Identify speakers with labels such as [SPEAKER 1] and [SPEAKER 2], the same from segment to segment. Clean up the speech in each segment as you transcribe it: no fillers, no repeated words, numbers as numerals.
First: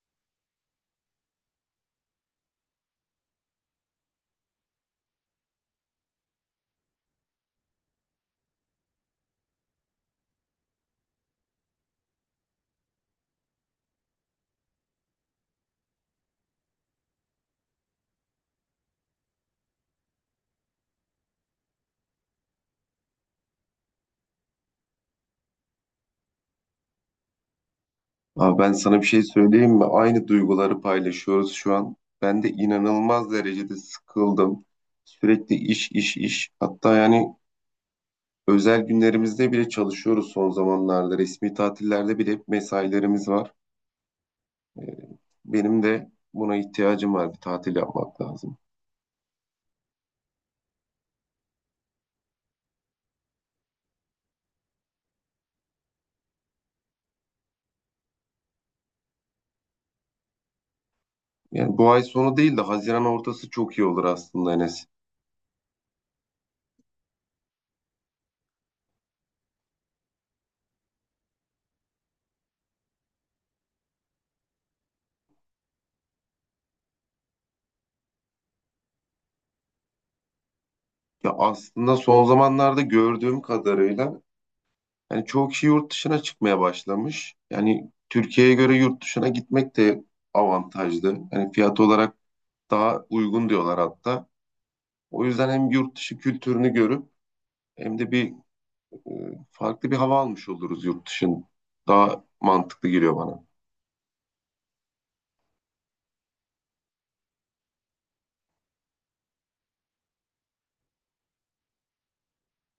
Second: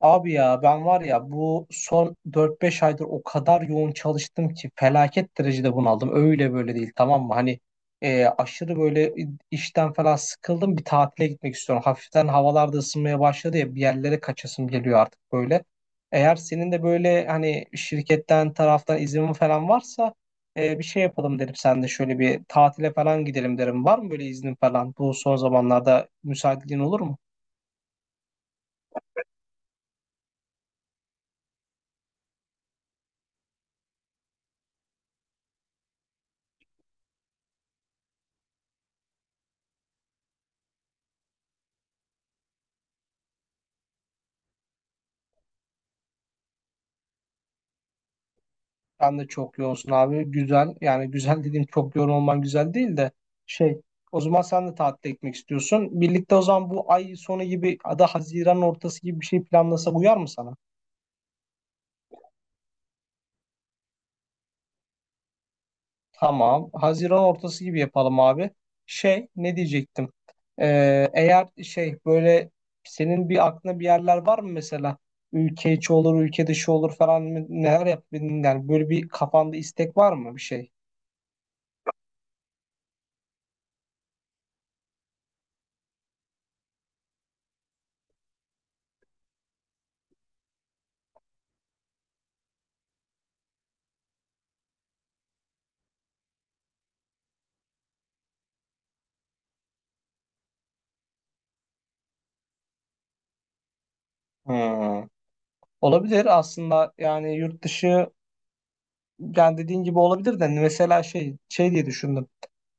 [SPEAKER 1] Abi ya ben var ya bu son 4-5 aydır o kadar yoğun çalıştım ki felaket derecede bunaldım. Öyle böyle değil tamam mı? Hani aşırı böyle işten falan sıkıldım bir tatile gitmek istiyorum. Hafiften havalar da ısınmaya başladı ya bir yerlere kaçasım geliyor artık böyle. Eğer senin de böyle hani şirketten taraftan izin falan varsa bir şey yapalım derim sen de şöyle bir tatile falan gidelim derim. Var mı böyle iznin falan? Bu son zamanlarda müsaitliğin olur mu?
[SPEAKER 2] Abi ben sana bir şey söyleyeyim mi? Aynı duyguları paylaşıyoruz şu an. Ben de inanılmaz derecede sıkıldım. Sürekli iş, iş, iş. Hatta yani özel günlerimizde bile çalışıyoruz son zamanlarda. Resmi tatillerde bile hep mesailerimiz var. Ee, Benim de buna ihtiyacım var. Bir tatil yapmak lazım.
[SPEAKER 1] Sen de çok yoğunsun abi. Güzel. Yani güzel dediğim çok yoğun olman güzel değil de şey o zaman sen de tatile gitmek istiyorsun. Birlikte o zaman bu ay sonu gibi ya da Haziran ortası gibi bir şey planlasak uyar mı sana?
[SPEAKER 2] Yani bu ay sonu değil de Haziran ortası çok iyi olur aslında Enes.
[SPEAKER 1] Tamam. Haziran ortası gibi yapalım abi. Şey ne diyecektim? Eğer şey böyle senin bir aklına bir yerler var mı mesela? Ülke içi olur, ülke dışı olur falan mı? Neler yap? Yani böyle bir kafanda istek var mı bir şey?
[SPEAKER 2] Ya aslında son zamanlarda gördüğüm kadarıyla yani çoğu kişi yurt dışına çıkmaya başlamış. Yani Türkiye'ye göre yurt dışına gitmek de avantajlı. Yani fiyat olarak daha uygun diyorlar hatta. O yüzden hem yurt dışı kültürünü görüp hem de bir e, farklı bir hava almış oluruz yurt dışın. Daha mantıklı geliyor bana.
[SPEAKER 1] Hmm. Olabilir aslında yani yurt dışı. Yani dediğin gibi olabilir de hani mesela şey şey diye düşündüm.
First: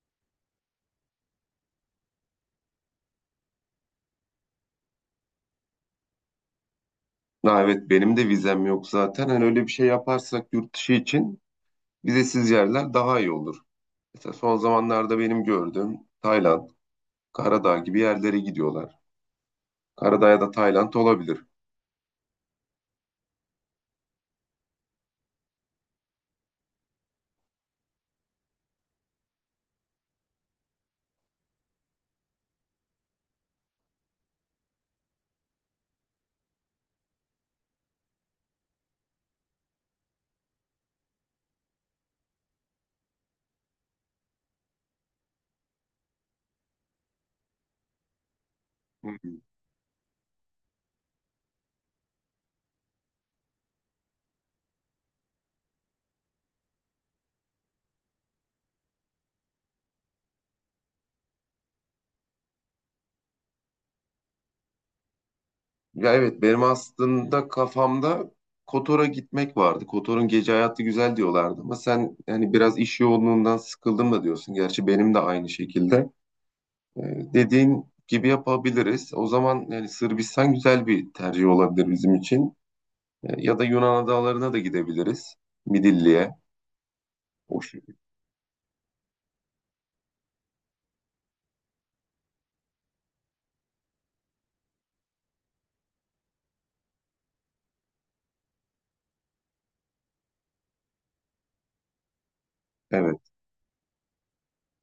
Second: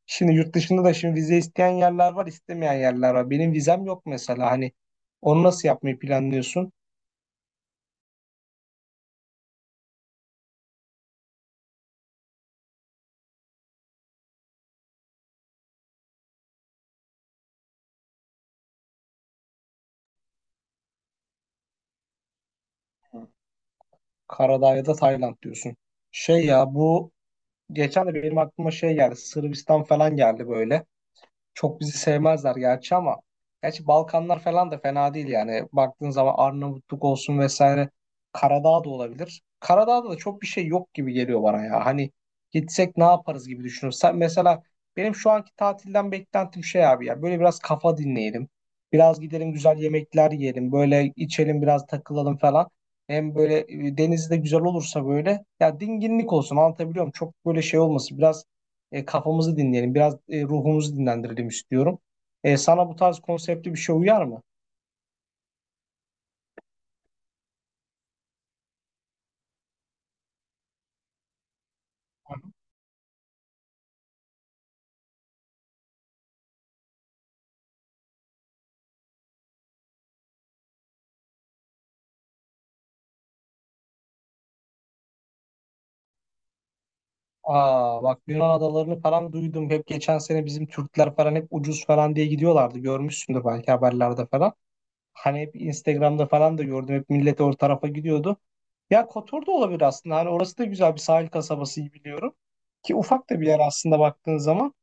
[SPEAKER 1] Şimdi yurt dışında da şimdi vize isteyen yerler var, istemeyen yerler var. Benim vizem yok mesela. Hani onu nasıl yapmayı planlıyorsun?
[SPEAKER 2] Ha, evet benim de vizem yok zaten. Hani öyle bir şey yaparsak yurt dışı için vizesiz yerler daha iyi olur. Mesela son zamanlarda benim gördüğüm Tayland, Karadağ gibi yerlere gidiyorlar. Karadağ ya da Tayland olabilir.
[SPEAKER 1] Karadağ ya da Tayland diyorsun. Şey ya bu geçen de benim aklıma şey geldi. Sırbistan falan geldi böyle. Çok bizi sevmezler gerçi ama gerçi Balkanlar falan da fena değil yani. Baktığın zaman Arnavutluk olsun vesaire Karadağ da olabilir. Karadağ'da da çok bir şey yok gibi geliyor bana ya. Hani gitsek ne yaparız gibi düşünüyorum. Sen mesela benim şu anki tatilden beklentim şey abi ya böyle biraz kafa dinleyelim. Biraz gidelim güzel yemekler yiyelim. Böyle içelim biraz takılalım falan. Hem böyle deniz de güzel olursa böyle ya dinginlik olsun anlatabiliyor muyum? Çok böyle şey olmasın. Biraz kafamızı dinleyelim, biraz ruhumuzu dinlendirelim istiyorum. Sana bu tarz konseptli bir şey uyar mı?
[SPEAKER 2] Ya evet benim aslında kafamda Kotor'a gitmek vardı. Kotor'un gece hayatı güzel diyorlardı ama sen yani biraz iş yoğunluğundan sıkıldım da diyorsun. Gerçi benim de aynı şekilde. Ee, dediğin gibi yapabiliriz. O zaman yani Sırbistan güzel bir tercih olabilir bizim için. Ya da Yunan adalarına da gidebiliriz. Midilli'ye. O şu-
[SPEAKER 1] Aa bak Yunan adalarını falan duydum. Hep geçen sene bizim Türkler falan hep ucuz falan diye gidiyorlardı. Görmüşsündür belki haberlerde falan. Hani hep Instagram'da falan da gördüm. Hep millet o tarafa gidiyordu. Ya Kotor da olabilir aslında. Hani orası da güzel bir sahil kasabası iyi biliyorum. Ki ufak
[SPEAKER 2] Evet.
[SPEAKER 1] da bir yer aslında baktığın zaman.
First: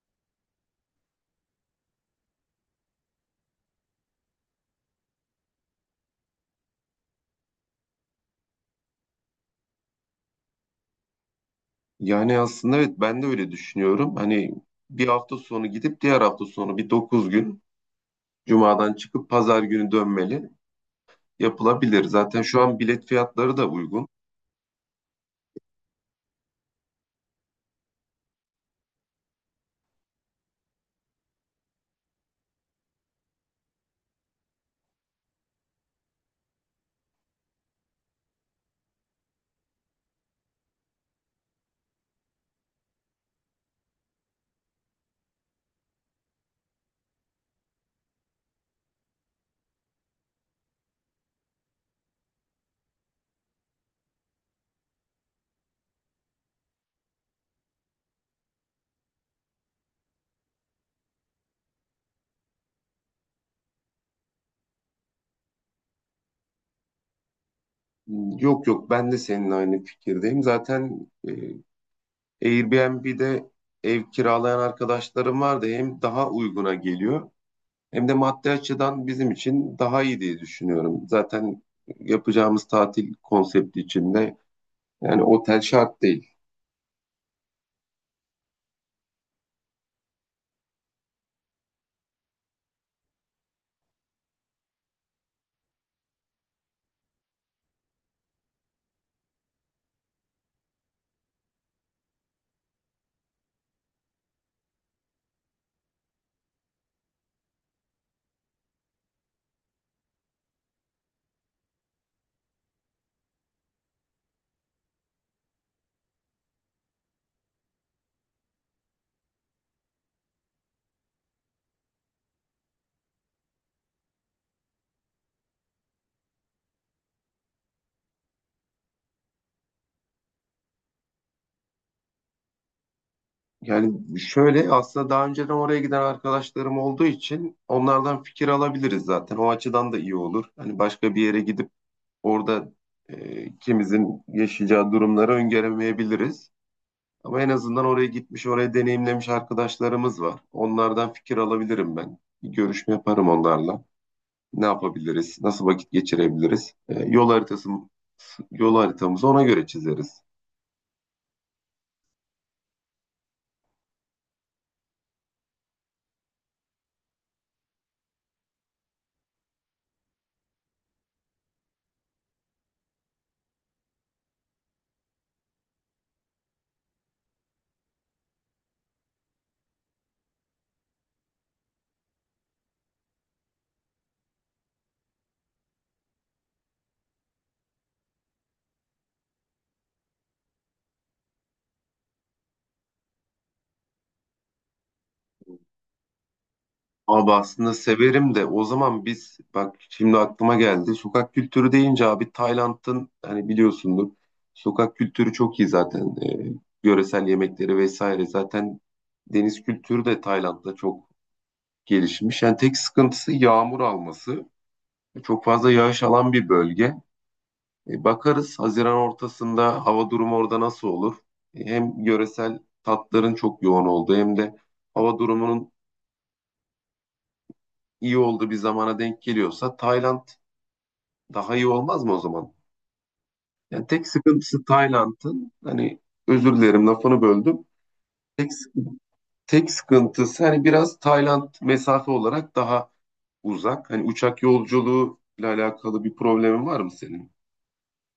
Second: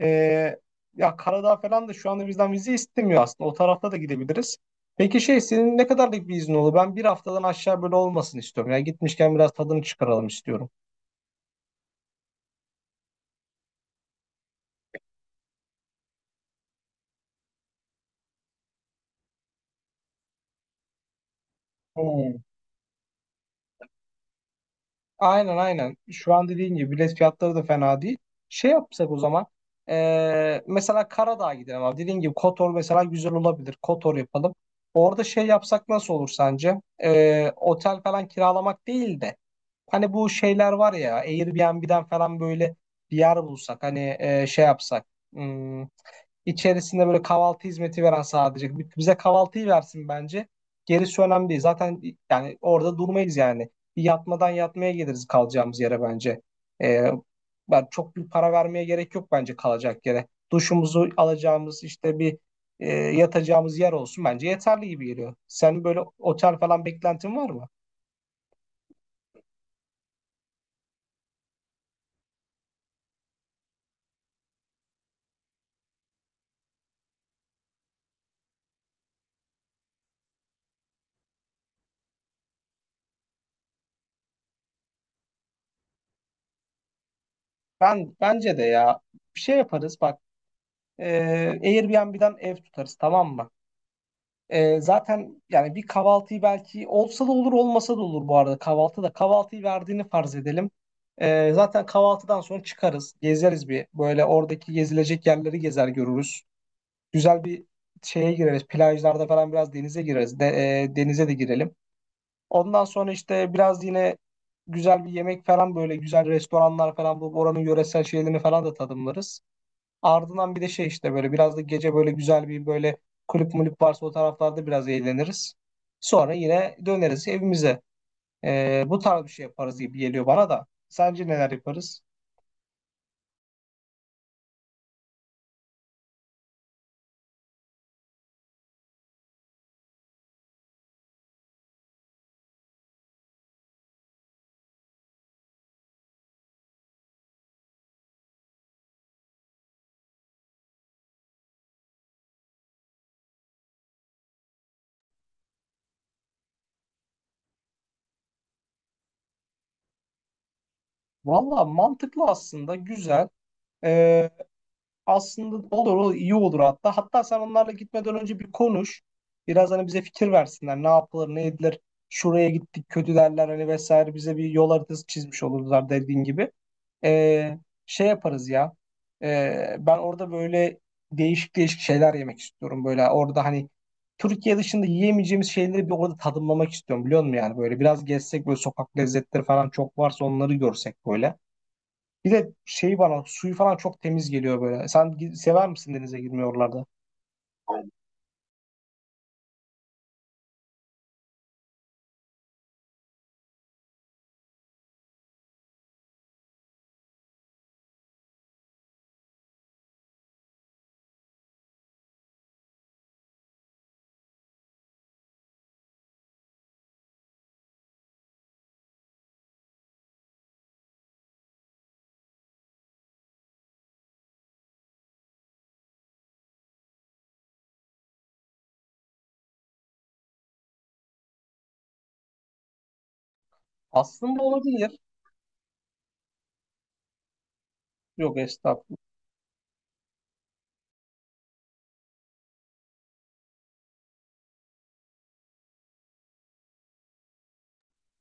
[SPEAKER 1] Ee, Ya Karadağ falan da şu anda bizden vize istemiyor aslında. O tarafta da gidebiliriz. Peki şey senin ne kadarlık bir iznin olur? Ben bir haftadan aşağı böyle olmasın istiyorum. Yani gitmişken biraz tadını çıkaralım istiyorum.
[SPEAKER 2] Yani aslında evet ben de öyle düşünüyorum. Hani bir hafta sonu gidip diğer hafta sonu bir 9 gün Cuma'dan çıkıp pazar günü dönmeli. Yapılabilir.
[SPEAKER 1] Hmm.
[SPEAKER 2] Zaten şu an bilet fiyatları da uygun.
[SPEAKER 1] Aynen aynen. Şu an dediğin gibi bilet fiyatları da fena değil. Şey yapsak o zaman. Mesela Karadağ'a gidelim abi. Dediğin gibi Kotor mesela güzel olabilir. Kotor yapalım. Orada şey yapsak nasıl olur sence? Otel falan kiralamak değil de. Hani bu şeyler var ya Airbnb'den falan böyle bir yer bulsak. Hani şey yapsak. hmm, İçerisinde böyle kahvaltı hizmeti veren sadece. Bize kahvaltıyı versin bence. Gerisi önemli değil. Zaten yani orada durmayız yani. Bir yatmadan yatmaya geliriz kalacağımız yere bence. Ee, Ben çok bir para vermeye gerek yok bence kalacak yere. Duşumuzu alacağımız işte bir yatacağımız yer olsun bence yeterli gibi geliyor. Senin böyle otel falan beklentin var mı?
[SPEAKER 2] Yok yok ben de seninle aynı fikirdeyim. Zaten Airbnb'de ev kiralayan arkadaşlarım vardı. Hem daha uyguna geliyor hem de maddi açıdan bizim için daha iyi diye düşünüyorum. Zaten yapacağımız tatil konsepti içinde yani otel şart değil.
[SPEAKER 1] Ben bence de ya bir şey yaparız bak. E, Airbnb'den ev tutarız tamam mı? Zaten yani bir kahvaltıyı belki olsa da olur olmasa da olur bu arada kahvaltı da kahvaltıyı verdiğini farz edelim. Zaten kahvaltıdan sonra çıkarız gezeriz bir böyle oradaki gezilecek yerleri gezer görürüz. Güzel bir şeye gireriz plajlarda falan biraz denize gireriz de, denize de girelim. Ondan sonra işte biraz yine güzel bir yemek falan böyle güzel restoranlar falan bu oranın yöresel şeylerini falan da tadımlarız. Ardından bir de şey işte böyle biraz da gece böyle güzel bir böyle kulüp mulüp varsa o taraflarda biraz eğleniriz. Sonra yine döneriz evimize. Bu tarz bir şey yaparız gibi geliyor bana da. Sence neler yaparız?
[SPEAKER 2] Yani şöyle aslında daha önceden oraya giden arkadaşlarım olduğu için onlardan fikir alabiliriz zaten. O açıdan da iyi olur. Hani başka bir yere gidip orada ikimizin yaşayacağı durumları öngöremeyebiliriz. Ama en azından oraya gitmiş, oraya deneyimlemiş arkadaşlarımız var. Onlardan fikir alabilirim ben. Bir görüşme yaparım onlarla. Ne yapabiliriz? Nasıl vakit geçirebiliriz? Yol haritası, yol haritamızı ona göre çizeriz.
[SPEAKER 1] Valla mantıklı aslında güzel. Ee, Aslında olur olur, iyi olur hatta. Hatta sen onlarla gitmeden önce bir konuş. Biraz hani bize fikir versinler. Ne yapılır ne edilir. Şuraya gittik kötü derler hani vesaire bize bir yol haritası çizmiş olurlar dediğin gibi. Ee, Şey yaparız ya. Ben orada böyle değişik değişik şeyler yemek istiyorum. Böyle orada hani Türkiye dışında yiyemeyeceğimiz şeyleri bir orada tadımlamak istiyorum biliyor musun yani böyle biraz gezsek böyle sokak lezzetleri falan çok varsa onları görsek böyle. Bir de şey bana suyu falan çok temiz geliyor böyle. Sen sever misin denize girmeyi oralarda?
[SPEAKER 2] Abi aslında severim de o zaman biz bak şimdi aklıma geldi. Sokak kültürü deyince abi Tayland'ın hani biliyorsundur. Sokak kültürü çok iyi zaten. Yöresel yemekleri vesaire zaten deniz kültürü de Tayland'da çok gelişmiş. Yani tek sıkıntısı yağmur alması. Çok fazla yağış alan bir bölge. Bakarız Haziran ortasında hava durumu orada nasıl olur? Hem yöresel tatların çok yoğun olduğu hem de hava durumunun iyi olduğu bir zamana denk geliyorsa Tayland daha iyi olmaz mı o zaman? Yani tek
[SPEAKER 1] Aslında
[SPEAKER 2] sıkıntısı
[SPEAKER 1] olabilir.
[SPEAKER 2] Tayland'ın hani özür dilerim lafını böldüm.
[SPEAKER 1] Yok
[SPEAKER 2] Tek, sık-
[SPEAKER 1] estağfurullah.
[SPEAKER 2] tek sıkıntısı hani biraz Tayland mesafe olarak daha uzak. Hani uçak yolculuğuyla alakalı bir problemin var mı senin?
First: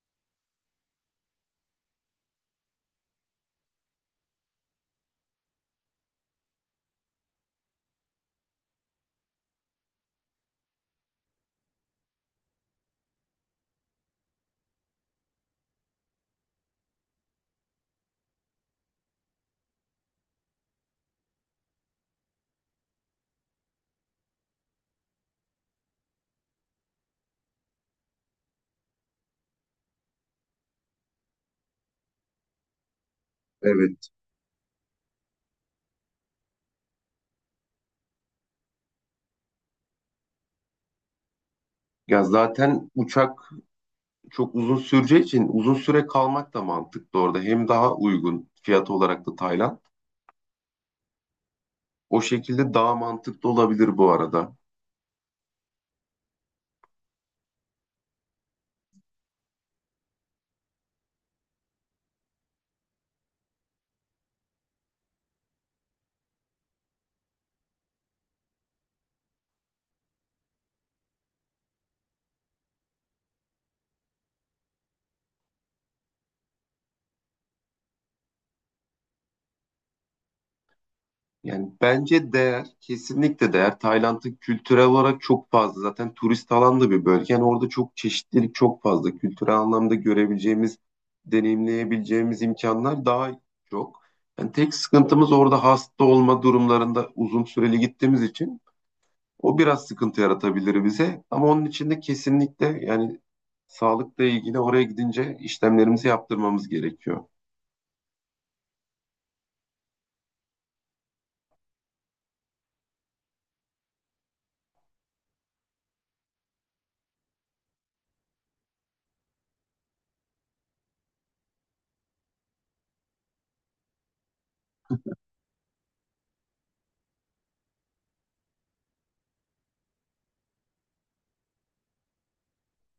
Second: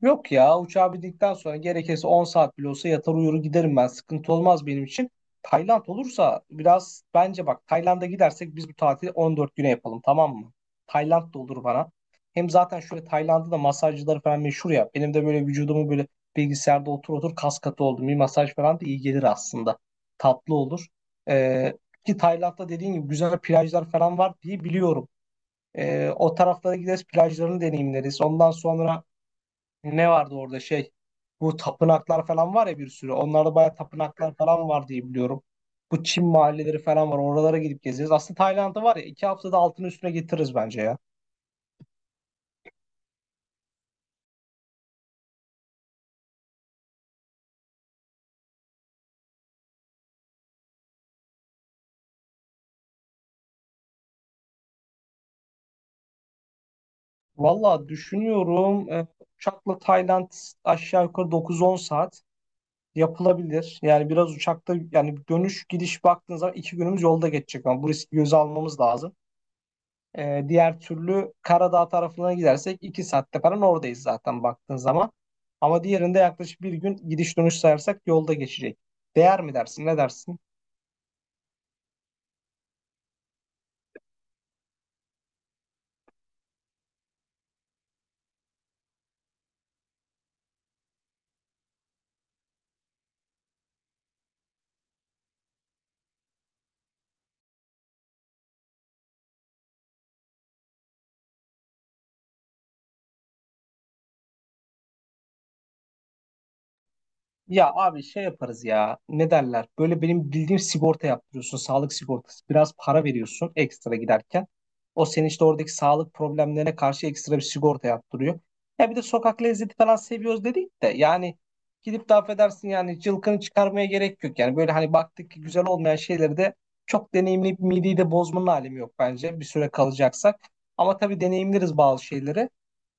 [SPEAKER 1] Yok ya uçağa bindikten sonra gerekirse 10 saat bile olsa yatar uyur giderim ben. Sıkıntı olmaz benim için. Tayland olursa biraz bence bak Tayland'a gidersek biz bu tatili 14 güne yapalım tamam mı? Tayland da olur bana. Hem zaten şöyle Tayland'da da masajcıları falan meşhur ya. Benim de böyle vücudumu böyle bilgisayarda otur otur kas katı oldum. Bir masaj falan da iyi gelir aslında. Tatlı olur. Ee, Ki Tayland'da dediğin gibi güzel plajlar falan var diye biliyorum. O taraflara gideriz plajlarını deneyimleriz. Ondan sonra ne vardı orada şey? Bu tapınaklar falan var ya bir sürü. Onlarda bayağı
[SPEAKER 2] Evet.
[SPEAKER 1] tapınaklar falan var diye biliyorum. Bu Çin mahalleleri falan var. Oralara gidip gezeceğiz. Aslında Tayland'ı var ya 2 haftada altını üstüne getiririz bence ya.
[SPEAKER 2] Ya zaten uçak çok uzun süreceği için uzun süre kalmak da mantıklı orada. Hem daha uygun fiyat olarak da Tayland. O şekilde daha mantıklı olabilir bu arada.
[SPEAKER 1] Valla düşünüyorum uçakla Tayland aşağı yukarı 9-10 saat yapılabilir. Yani biraz uçakta yani dönüş gidiş baktığınız zaman 2 günümüz yolda geçecek ama bu riski göze almamız lazım. Diğer türlü Karadağ tarafına gidersek 2 saatte falan oradayız zaten baktığın zaman. Ama diğerinde yaklaşık bir gün gidiş dönüş sayarsak yolda geçecek. Değer mi dersin? Ne dersin?
[SPEAKER 2] Yani bence değer, kesinlikle değer. Tayland'ın kültürel olarak çok fazla. Zaten turist alan da bir bölge. Yani orada çok çeşitlilik çok fazla. Kültürel anlamda görebileceğimiz, deneyimleyebileceğimiz imkanlar daha çok. Yani tek sıkıntımız orada hasta olma durumlarında uzun süreli gittiğimiz için o biraz sıkıntı yaratabilir bize ama onun için de kesinlikle yani sağlıkla ilgili oraya gidince işlemlerimizi yaptırmamız gerekiyor.
[SPEAKER 1] Ya abi şey yaparız ya. Ne derler? Böyle benim bildiğim sigorta yaptırıyorsun. Sağlık sigortası. Biraz para veriyorsun ekstra giderken. O senin işte oradaki sağlık problemlerine karşı ekstra bir sigorta yaptırıyor. Ya bir de sokak lezzeti falan seviyoruz dedik de yani gidip de affedersin yani cılkını çıkarmaya gerek yok. Yani böyle hani baktık ki güzel olmayan şeyleri de çok deneyimli bir mideyi de bozmanın alemi yok bence bir süre kalacaksak. Ama tabii deneyimleriz bazı şeyleri.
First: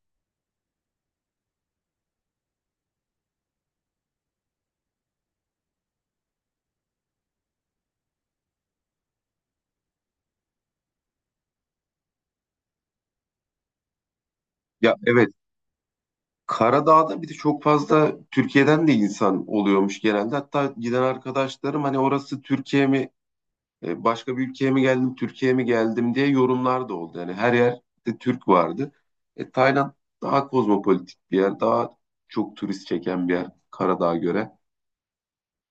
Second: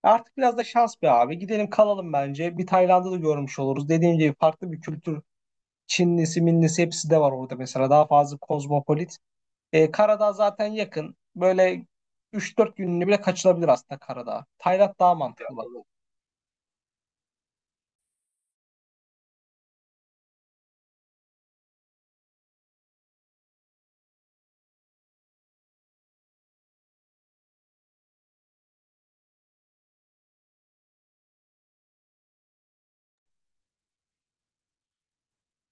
[SPEAKER 1] Artık biraz da şans be abi. Gidelim kalalım bence. Bir Tayland'ı da görmüş oluruz. Dediğim gibi farklı bir kültür. Çinlisi, Minlisi hepsi de var orada mesela. Daha fazla kozmopolit. Karadağ zaten yakın. Böyle 3-4 gününü bile kaçılabilir aslında Karadağ. Tayland
[SPEAKER 2] Ya
[SPEAKER 1] daha
[SPEAKER 2] evet
[SPEAKER 1] mantıklı.
[SPEAKER 2] Karadağ'da bir de çok fazla Türkiye'den de insan oluyormuş genelde. Hatta giden arkadaşlarım hani orası Türkiye mi, başka bir ülkeye mi geldim, Türkiye'ye mi geldim diye yorumlar da oldu. Yani her yerde Türk vardı. Tayland daha kozmopolitik bir yer, daha çok turist çeken bir yer Karadağ'a göre.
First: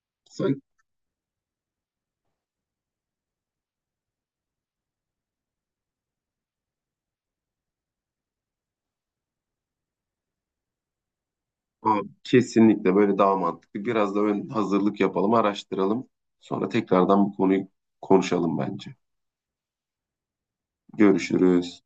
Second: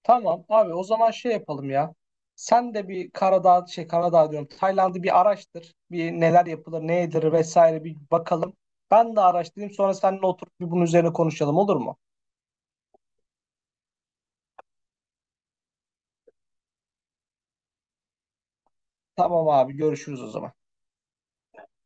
[SPEAKER 1] Tamam
[SPEAKER 2] Sanki
[SPEAKER 1] abi o zaman şey yapalım ya. Sen de bir Karadağ, şey Karadağ diyorum. Tayland'ı bir araştır. Bir neler yapılır, ne edilir vesaire bir bakalım. Ben de araştırayım sonra seninle oturup bir bunun üzerine konuşalım olur mu?
[SPEAKER 2] aa, kesinlikle böyle daha mantıklı. Biraz da ön hazırlık yapalım, araştıralım. Sonra tekrardan bu konuyu konuşalım bence.
[SPEAKER 1] Tamam abi görüşürüz o zaman.
[SPEAKER 2] Görüşürüz.